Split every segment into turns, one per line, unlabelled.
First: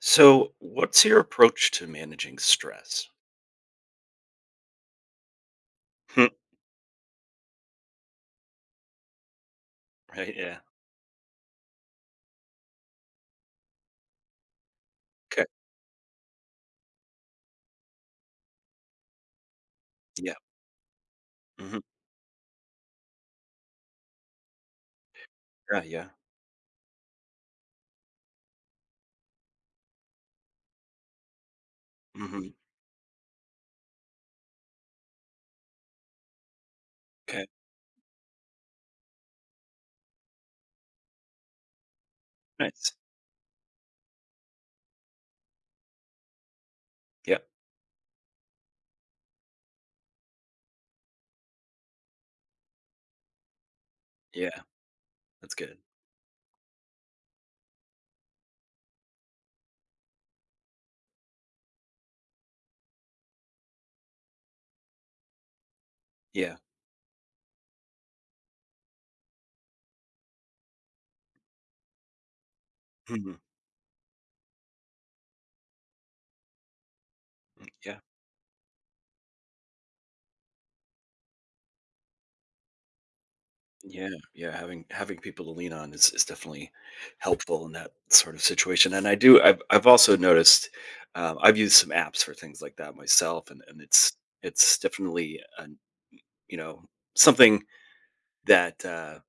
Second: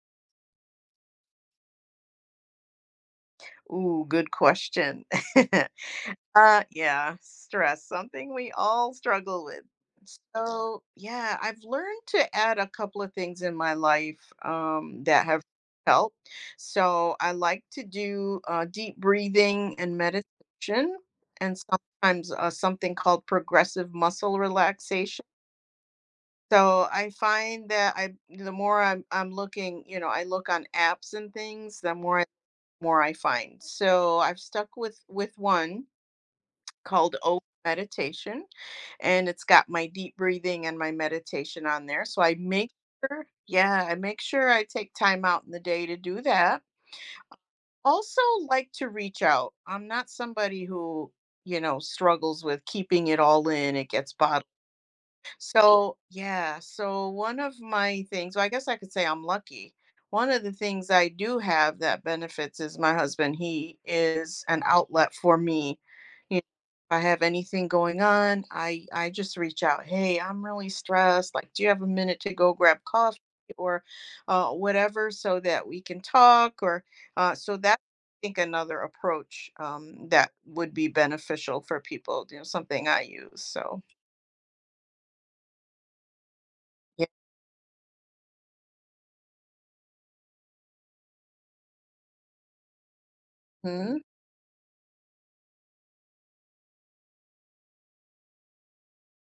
So, what's your approach to managing stress?
Ooh, good question.
Hmm.
Yeah, stress, something we all struggle with.
Right? Yeah.
So, yeah, I've learned to add a couple of things in my life that have
Okay.
helped. So, I like to do deep breathing and
Yeah.
meditation, and
Hmm.
sometimes something called progressive muscle relaxation.
Yeah. Yeah.
So I find that I the more I'm looking, you know, I look on apps and things, the more
Hmm.
more I find. So I've stuck with one called O
Okay.
Meditation, and it's got my deep breathing and my meditation on there. So I make
Nice.
sure, yeah, I make sure I take time out in the day to do that.
Yeah.
Also, like to reach out. I'm not somebody who struggles with keeping it all in. It gets bottled
Yeah. That's good.
so, yeah. So, one of my things, well, I guess I could say I'm lucky. One of the things I do have that benefits is my husband. He is an outlet for me. You know,
Yeah.
if I have anything going on, I just reach out. Hey, I'm really stressed. Like, do you have a minute to go grab coffee
Hmm.
or whatever, so that we can talk? Or so that
Yeah.
I think another approach that would be beneficial for people. You know, something I use. So,
Yeah. Yeah. Having people to lean on is definitely
yeah.
helpful in that sort of situation. And I do. I've also noticed. I've used some apps for things like that myself, and
Mhm.
it's definitely an, you know something that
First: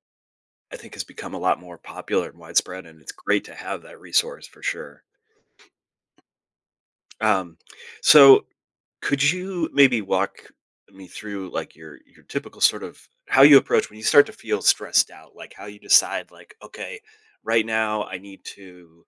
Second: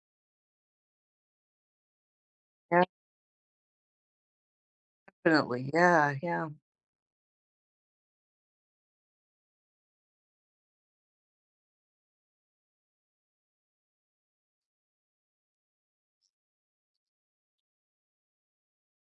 I think has become a lot more popular and widespread, and it's great to have that resource for sure.
Definitely, yeah, yeah,
Um, so could you maybe walk me through like your typical sort of how you approach when you start to feel stressed out, like how you decide like, okay, right now I need to,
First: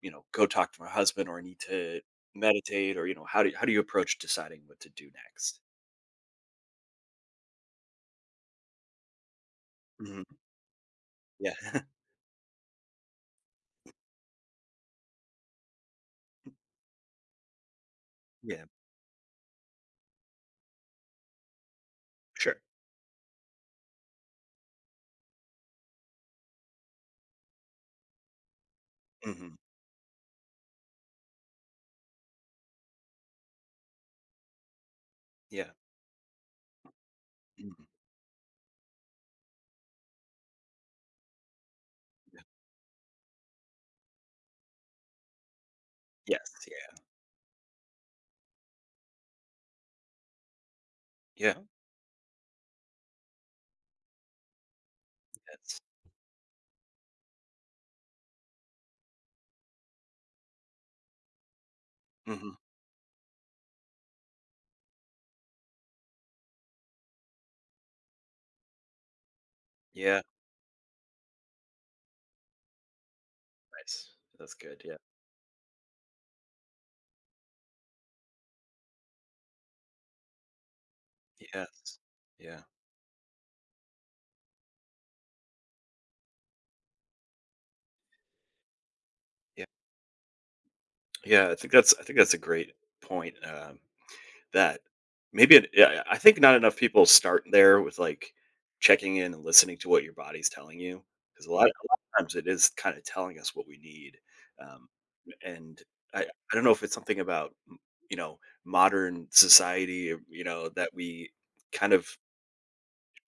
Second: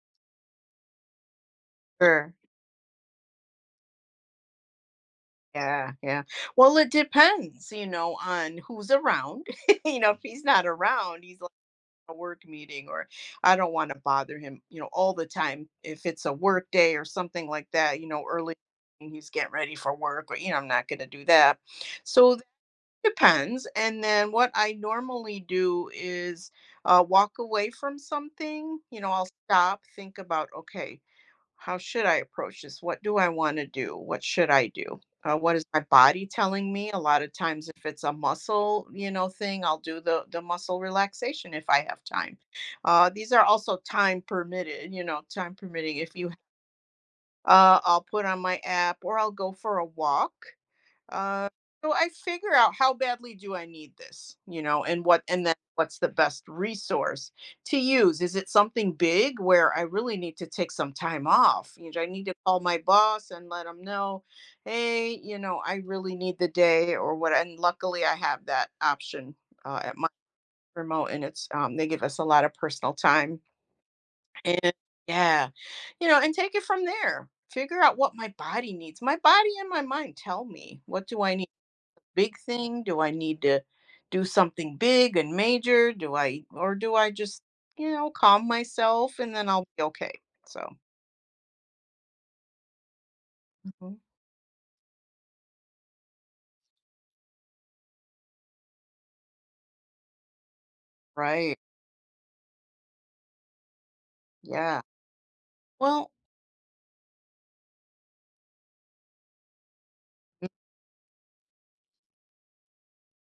you know, go talk to my husband or I need to
sure.
meditate or how do you approach deciding what to do next?
Yeah, yeah. Well, it depends, you know, on who's around. You know, if
Mhm.
he's not around, he's like
Yeah.
a work meeting or I don't want to bother him, you know, all the time. If it's a work day or something like that, you know, early
Yeah.
and he's getting ready for work or, you know, I'm not going to do that. So that
Sure.
depends. And then what I normally do is walk away from something, you know, I'll
Hmm.
stop, think about, okay, how should I approach this? What do I wanna do? What should I do? What is
Yeah.
my body telling me? A lot of times
Mhm.
if it's a muscle, you know, thing, I'll do the muscle relaxation if I have time. These are also time permitted, you know, time permitting if you
Yes. Yeah.
I'll put on my app or I'll go for a walk. Uh,
Yeah.
so I figure out how badly do I need this, you know, and what, and then
Yes.
what's the best resource to use? Is it something big where I really need to take some time off? You know, I need to
Hmm.
call my boss and let them know, hey, you know, I really need the day or what. And luckily, I have that option at my
Yeah.
remote, and it's they give us a lot of personal time
Nice. That's
and
good, yeah.
yeah, you know, and take it from there. Figure out what my body needs. My body and my mind tell me what do I need
Yes.
big
Yeah.
thing? Do I need to do something big and major? Do I, or do I just, you know, calm myself and then
Yeah.
I'll be okay? So,
Yeah, I think that's a great point,
mhm.
that maybe it yeah, I think not enough people start there with, like, checking in and listening to what your body's telling you because a
Right.
lot a lot of times it is kinda telling us what we need,
Yeah.
um, and
Well,
I don't know if it's something about modern society, or, that we kind of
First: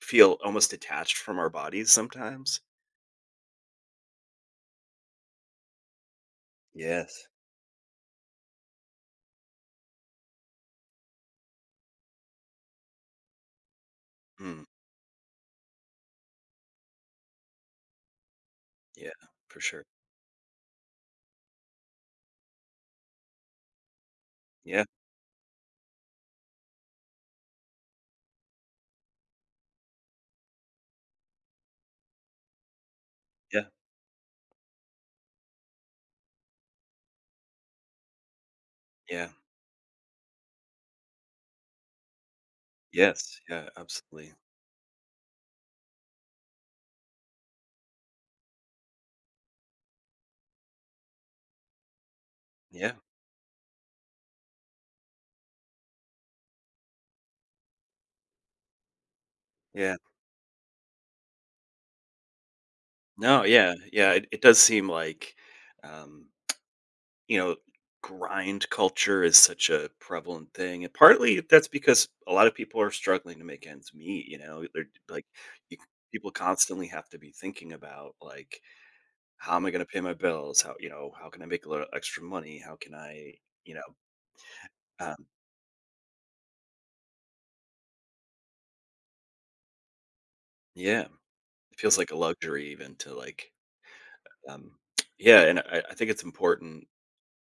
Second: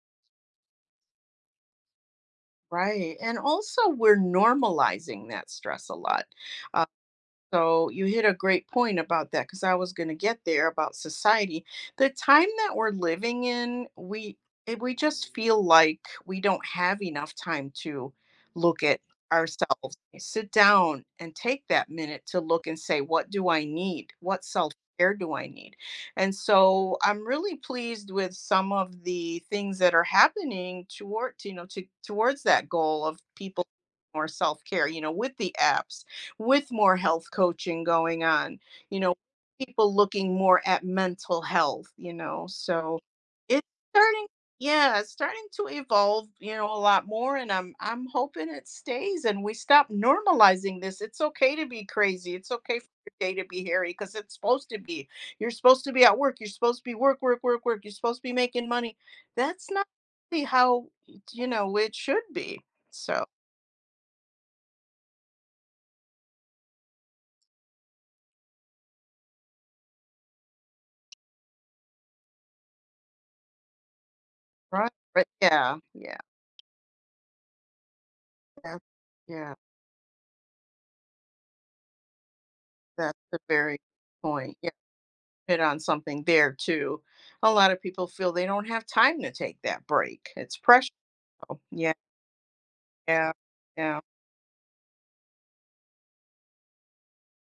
feel almost detached from our bodies sometimes.
right. And also, we're normalizing that stress a lot. uh,
Yes.
So you hit a great point about that because I was going to get there about society. The time that we're living in,
Mm,
we just feel like we don't have enough time to look at
yeah, for sure.
ourselves. Sit down and take that minute to look and say, what do I need? What self
Yeah.
care do I need? And so I'm really pleased with some of the things that are happening toward to towards that goal of people
Yeah,
more self care. You know, with the apps with more health coaching going on, you know,
yeah,
people looking more at mental health, you know. So
yes,
it's
yeah,
starting
absolutely.
yeah, it's starting to evolve, you know, a lot more and I'm hoping it stays and we stop normalizing this. It's okay to be crazy. It's okay for
Yeah,
your day to be hairy because it's supposed to be. You're supposed to be at work. You're supposed to be work, work, work, work. You're supposed to be making money. That's not
yeah.
really how it should be. So
No, yeah, yeah, it does seem like, um, you know, grind culture is such a prevalent thing. And partly that's because a lot of people are struggling to make ends meet, they're
right.
like,
But
you,
yeah, yeah,
people constantly have to be thinking about, like,
yeah. Yeah.
how am I going to pay my bills? How can I make a little extra money? How can
That's
I,
a very
you know,
good point. Yeah,
um,
hit on something there too. A lot of people feel they don't have time to take that break. It's pressure.
yeah, it
Yeah,
feels like a luxury even to
yeah,
like,
yeah.
um, yeah, and I think it's important.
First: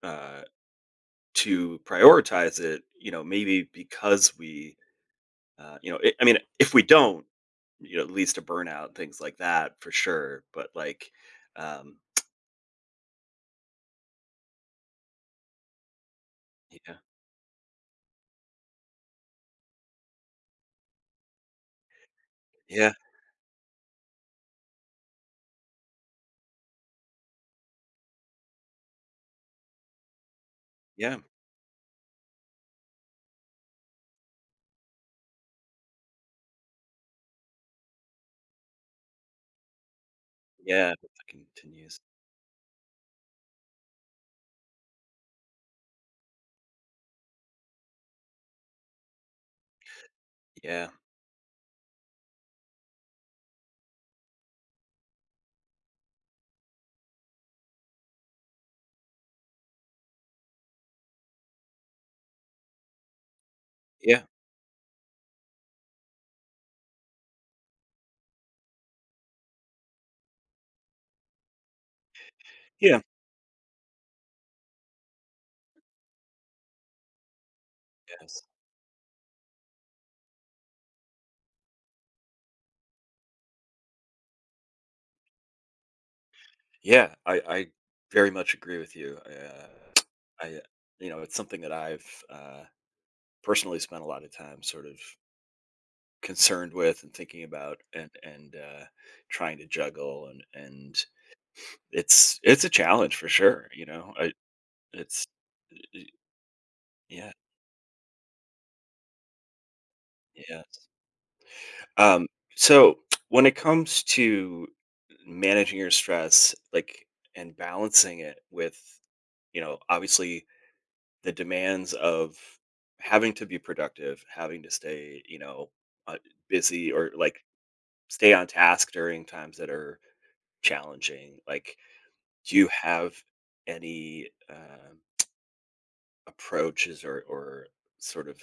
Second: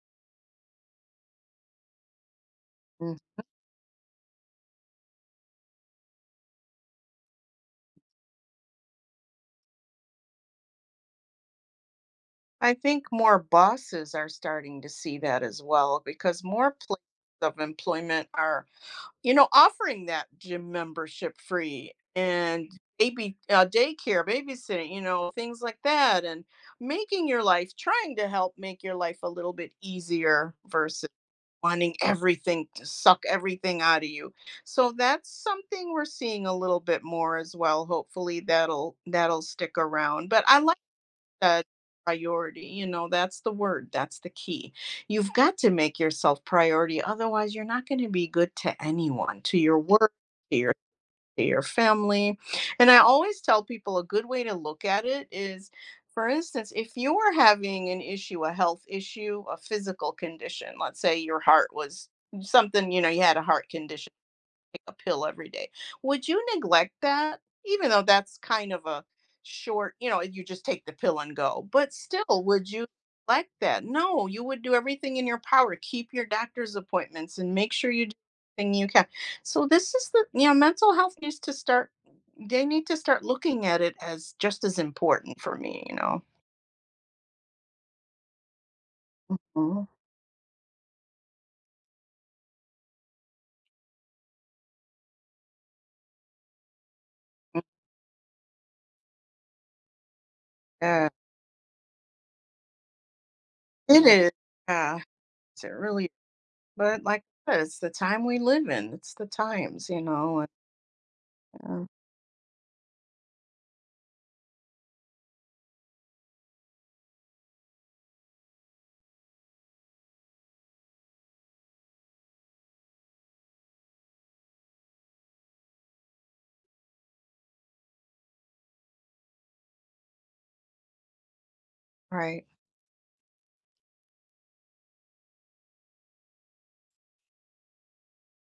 uh to prioritize it,
Mm.
maybe because we, I mean, if we don't, it leads to burnout things like that for sure. But like, um,
I think more bosses are starting to see that as well because more
yeah,
places of employment are, you know, offering that gym membership free and
yeah,
baby daycare, babysitting, you know, things like that, and making your life, trying to help make your life a little bit easier versus
yeah,
wanting everything to suck everything out of you. So that's something we're seeing a little bit more as well. Hopefully that'll stick around. But I like
yeah, if it
that
continues.
priority. You know, that's the word. That's the key. You've got to make yourself priority. Otherwise, you're not going to be good to anyone, to your work, to your
Yeah,
to your family. And I always tell people a good way to look at it is, for instance, if you were having an issue, a health issue, a physical condition, let's say your heart was something, you know, you had a heart condition
yeah,
a pill every day. Would you neglect that? Even though that's kind of a short, you know, you just take the pill and go. But still, would you
yeah,
like that? No, you would do everything in your power. Keep your doctor's appointments and make sure you do
yes,
everything you can. So this is the, you know, mental health needs to start they need to start looking at it as just as important for me, you know.
yeah. I very much agree with you.
Mhm.
I, it's something that I've personally spent a lot of time sort of concerned with and thinking about and and trying to juggle and
Yeah,
it's a challenge for sure, you
it
know,
is.
I
Yeah,
it's
it really. But like
yeah,
I said, it's the time we live in. It's the times, you know.
yeah. Um, so when it comes to managing your stress, like, and balancing it with, obviously the demands of having to be productive, having to stay, uh, busy or, like, stay on task during times that are challenging, like,
Right.
do you have any approaches or sort of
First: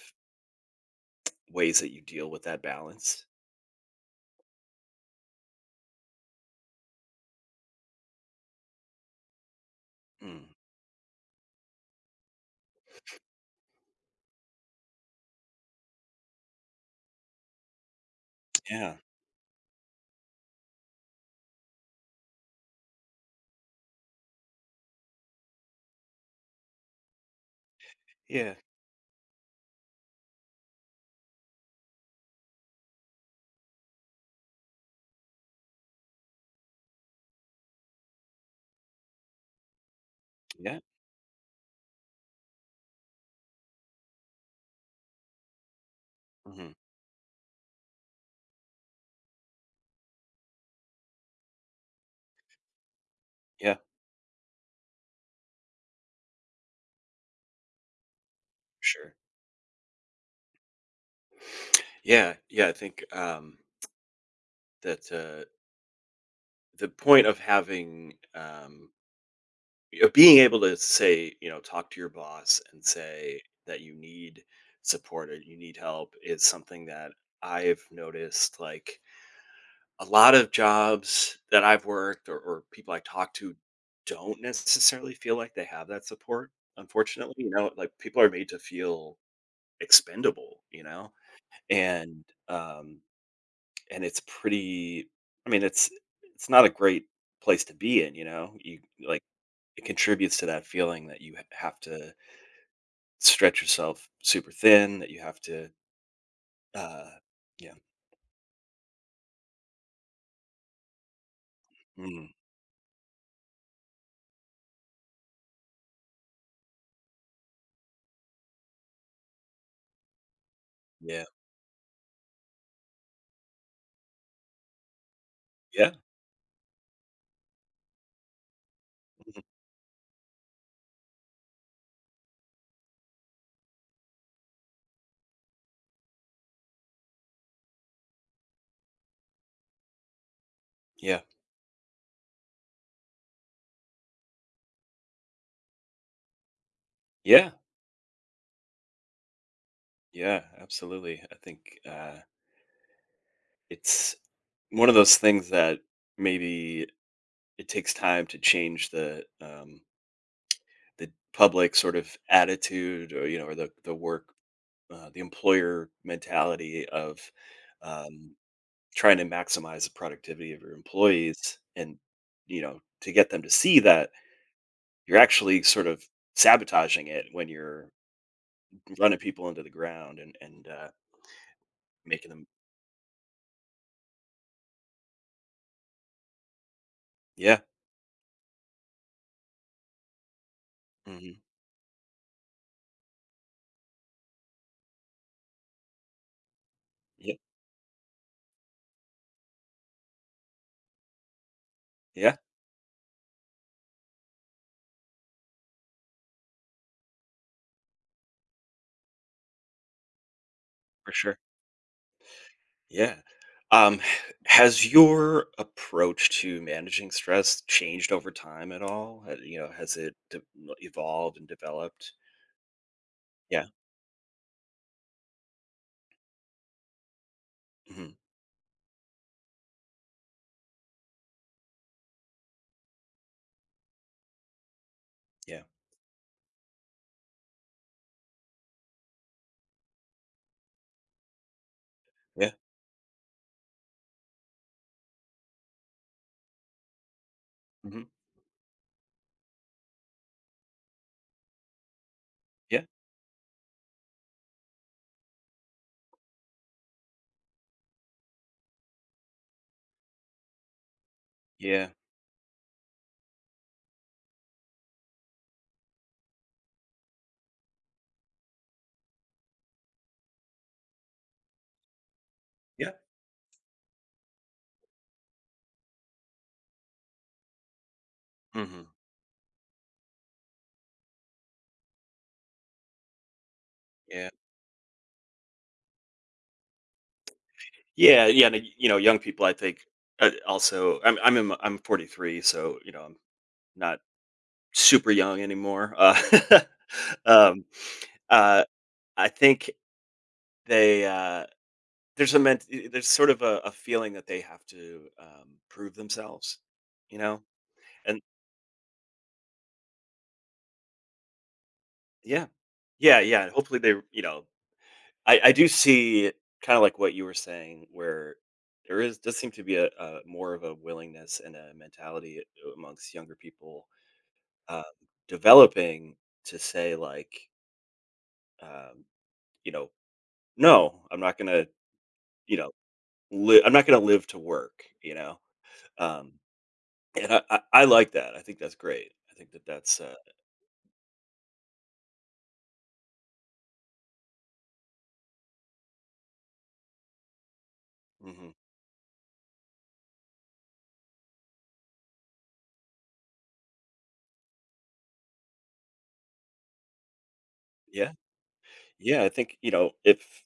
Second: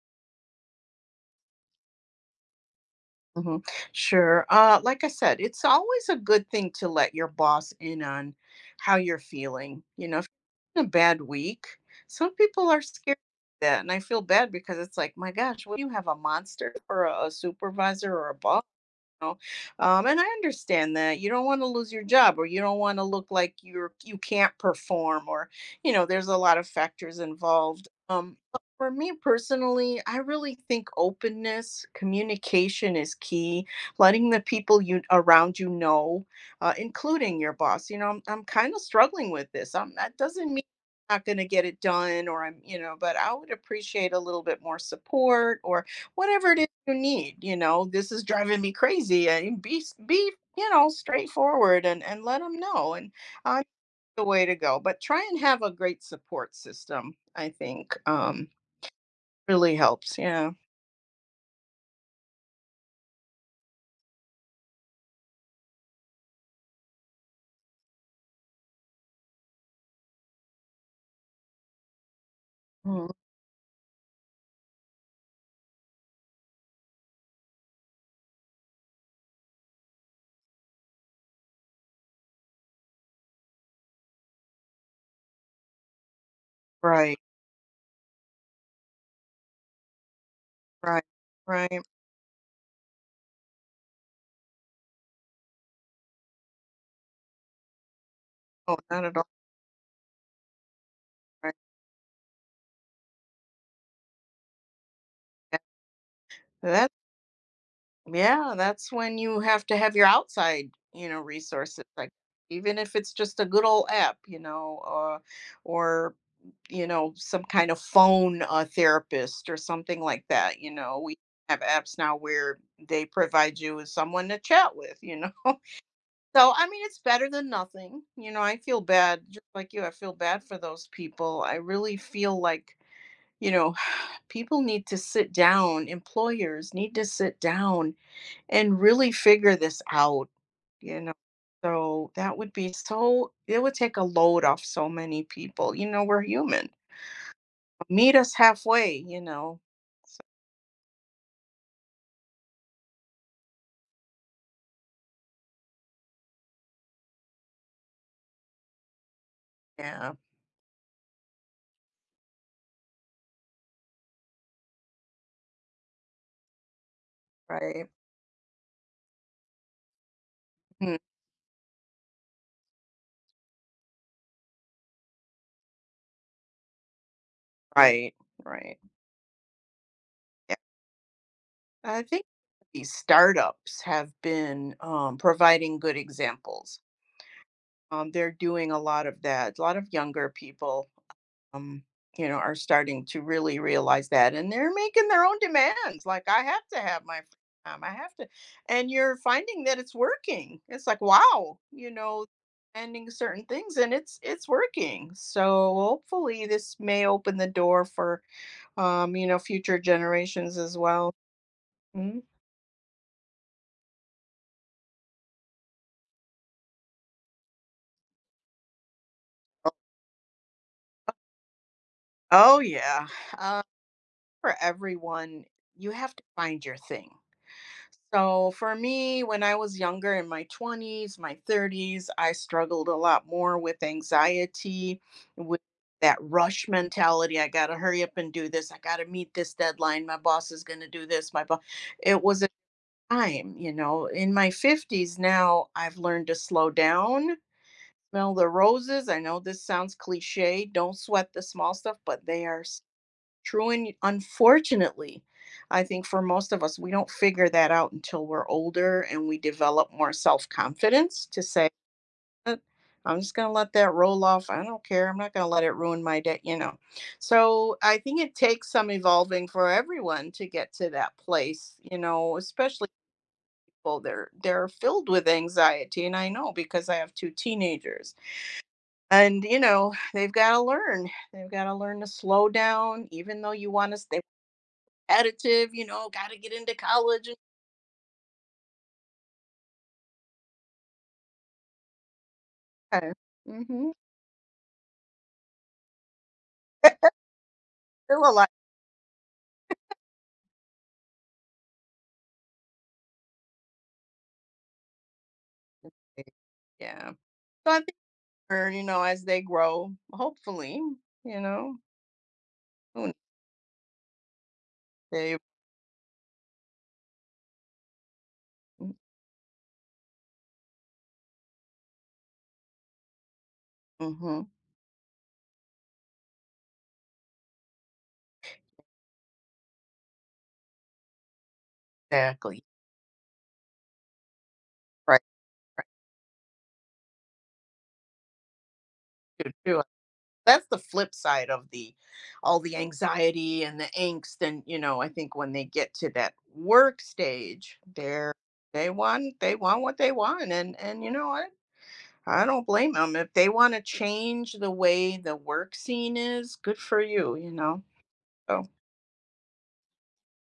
ways that you deal with that balance.
Mhm. Sure. Like I said, it's always a good thing to let your boss in on how you're feeling. You know, if
Mm,
you're having a bad week, some people are scared of that. And I feel bad because it's like, my gosh, what do you have a monster or a supervisor or a boss?
yeah,
Know. And I understand that you don't want to lose your job or you don't want to look like you're you can't perform or you know there's a lot of factors involved.
yeah,
But for me personally, I really think openness, communication is key. Letting the people you around you know, including your boss. You know, I'm kind of struggling with this. That doesn't mean
yeah,
I'm not going to get it done or I'm you know, but I would appreciate a little bit more support or whatever it is
mhm,
you need you know this is driving me crazy and be you know straightforward and let them know and I'm
yeah,
the way to go but try and have a great support system I think
sure.
really helps yeah.
Yeah, yeah, I think, that, the point of of being able to say, you know, talk to your boss and
Mm.
say that you need support or you need help is something that I've noticed, like, a lot of jobs that I've worked or people I talk to don't necessarily feel like they have that support.
Right,
Unfortunately, like people are made to feel expendable,
right, right.
and um, and it's pretty. I mean, it's not a great place to be in, you know.
Oh,
You
not at
like
all.
it contributes to that feeling that you ha-
Right.
have to stretch yourself super thin, that you have
Yeah.
to,
That
uh, yeah,
yeah that's when you have to have your outside you know resources like
mm,
even if it's just a good old app you know or you know, some kind of phone therapist or something like that. You know, we
yeah,
have apps now where they provide you with someone to chat with, you know.
yeah,
So, I mean, it's better than nothing. You know, I feel bad,
mhm,
just like you, I feel bad for those people. I really feel like, you know, people need to sit down, employers need to sit down and really figure this out, you know.
yeah,
So that would be so, it would take a load off so many people. You know, we're human.
yeah.
Meet us halfway, you know? So,
Yeah, absolutely. I think it's one of those things that maybe it takes time to change the um,
yeah,
the public sort of attitude, or the work, the employer mentality of
right.
um, trying to maximize the productivity of your
Mm,
employees, and to get them to see that you're actually sort of sabotaging it when you're
right, right.
running people into the ground and
Yeah,
and
I think
making them,
these startups have been, providing good examples.
yeah,
They're doing a lot of that. A lot of younger people
hmm
um, you know, are starting to really realize that, and they're making their own demands. Like, I have to have my
yeah,
free time. I have to, and you're finding that it's working. It's like, wow, you know,
yeah,
ending certain things, and it's working. So hopefully, this may open the door for you know, future generations as
for
well.
sure.
Mhm.
Yeah. Um, has your approach to managing stress changed over time at all? Has it evolved and developed?
Oh yeah, uh,
Yeah.
for everyone, you have to find your thing.
Hmm.
So for me, when I was younger in my 20s, my 30s, I struggled a lot more with anxiety, with
Yeah.
that rush mentality. I got to hurry up and do this. I got to meet this deadline. My boss is going to do this. My boss. It was a
Yeah.
time, you know, in my 50s now, I've learned to slow down,
Hmm.
smell the roses. I know this sounds cliche. Don't sweat the small stuff, but they are
Yeah.
true and unfortunately I think for most of us we don't figure that out until we're older and we develop more self-confidence to say
Yeah.
"Eh, I'm just going to let that roll off I don't care I'm not going to let it ruin my day you know so I think it takes some evolving for everyone to get to that place you know especially
Yeah.
people they're filled with anxiety and I know because I have two teenagers
Hmm.
and you know they've got to learn to slow down even though you want to stay
Yeah.
competitive, you know, gotta get into college and
Yeah. Yeah. And, young people, I think, also, I'm 43, so
okay.
I'm
Mhm.
not super young anymore. Um,
Still a lot
uh, I think they. There's a ment there's sort of a feeling that they have to
to
prove
say.
themselves,
Yeah.
you know?
So I think
And
we you know, as they grow, hopefully, you know,
yeah.
who kn
Yeah, yeah, and hopefully
they
I do see kinda like what you were saying where there is does seem to be a more of a willingness and a mentality amongst younger people,
mhm,
um, developing to say, like, um, you know, "No, I'm not gonna, you
exactly.
know, li I'm not gonna live to work," you
Right,
know?
right,
Um, and I like that, I think that's great. I think
true,
that
true.
that's.
That's the flip side of the all the anxiety and the angst and, you know, I think when they get to that work stage, they're
Mhm.
they want what they want, and you know what? I don't blame them. If they want to change the way the work scene is, good for you, you know?
Yeah.
So
Yeah, I think, you know, if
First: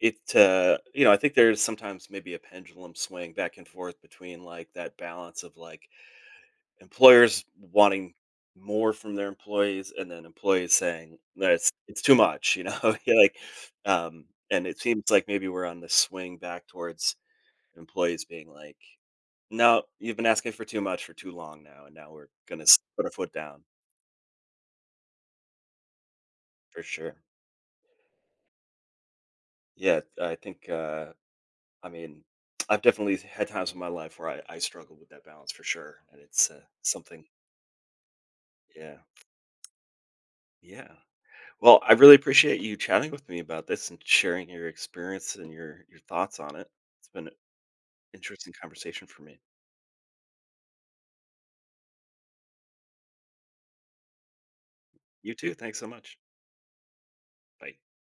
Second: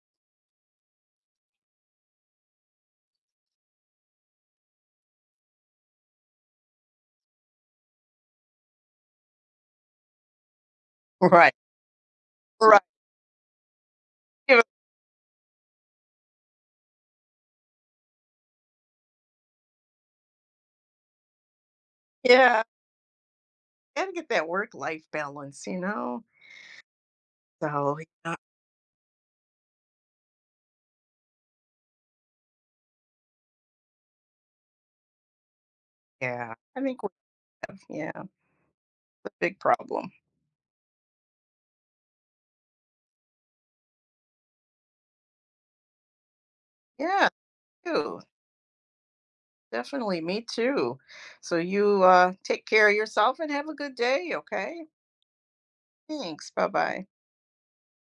it, you know, I think there's sometimes maybe a pendulum swing back and forth between like that balance of like employers wanting more from their employees and then employees saying that
Right.
it's too much, you
Right.
know, you like, um,
Yeah.
and it seems like maybe we're on the swing back towards employees being like, no, you've been asking for too much for too long now, and now we're
Yeah.
gonna put a foot down
Gotta get that work life balance, you know?
for sure.
So, yeah.
Yeah, I think I mean, I've definitely had times in my life where I struggle with that balance for sure. And it's
Yeah, I think,
something,
yeah, it's
yeah.
a big problem.
Yeah. Well, I really appreciate you chatting with me about this and sharing your experience and your thoughts on it. It's been
Yeah,
an
too.
interesting conversation for me.
Definitely. Me too. So, you take care of yourself and have a good day, okay?
You too. Thanks so much.
Thanks. Bye bye.
Bye.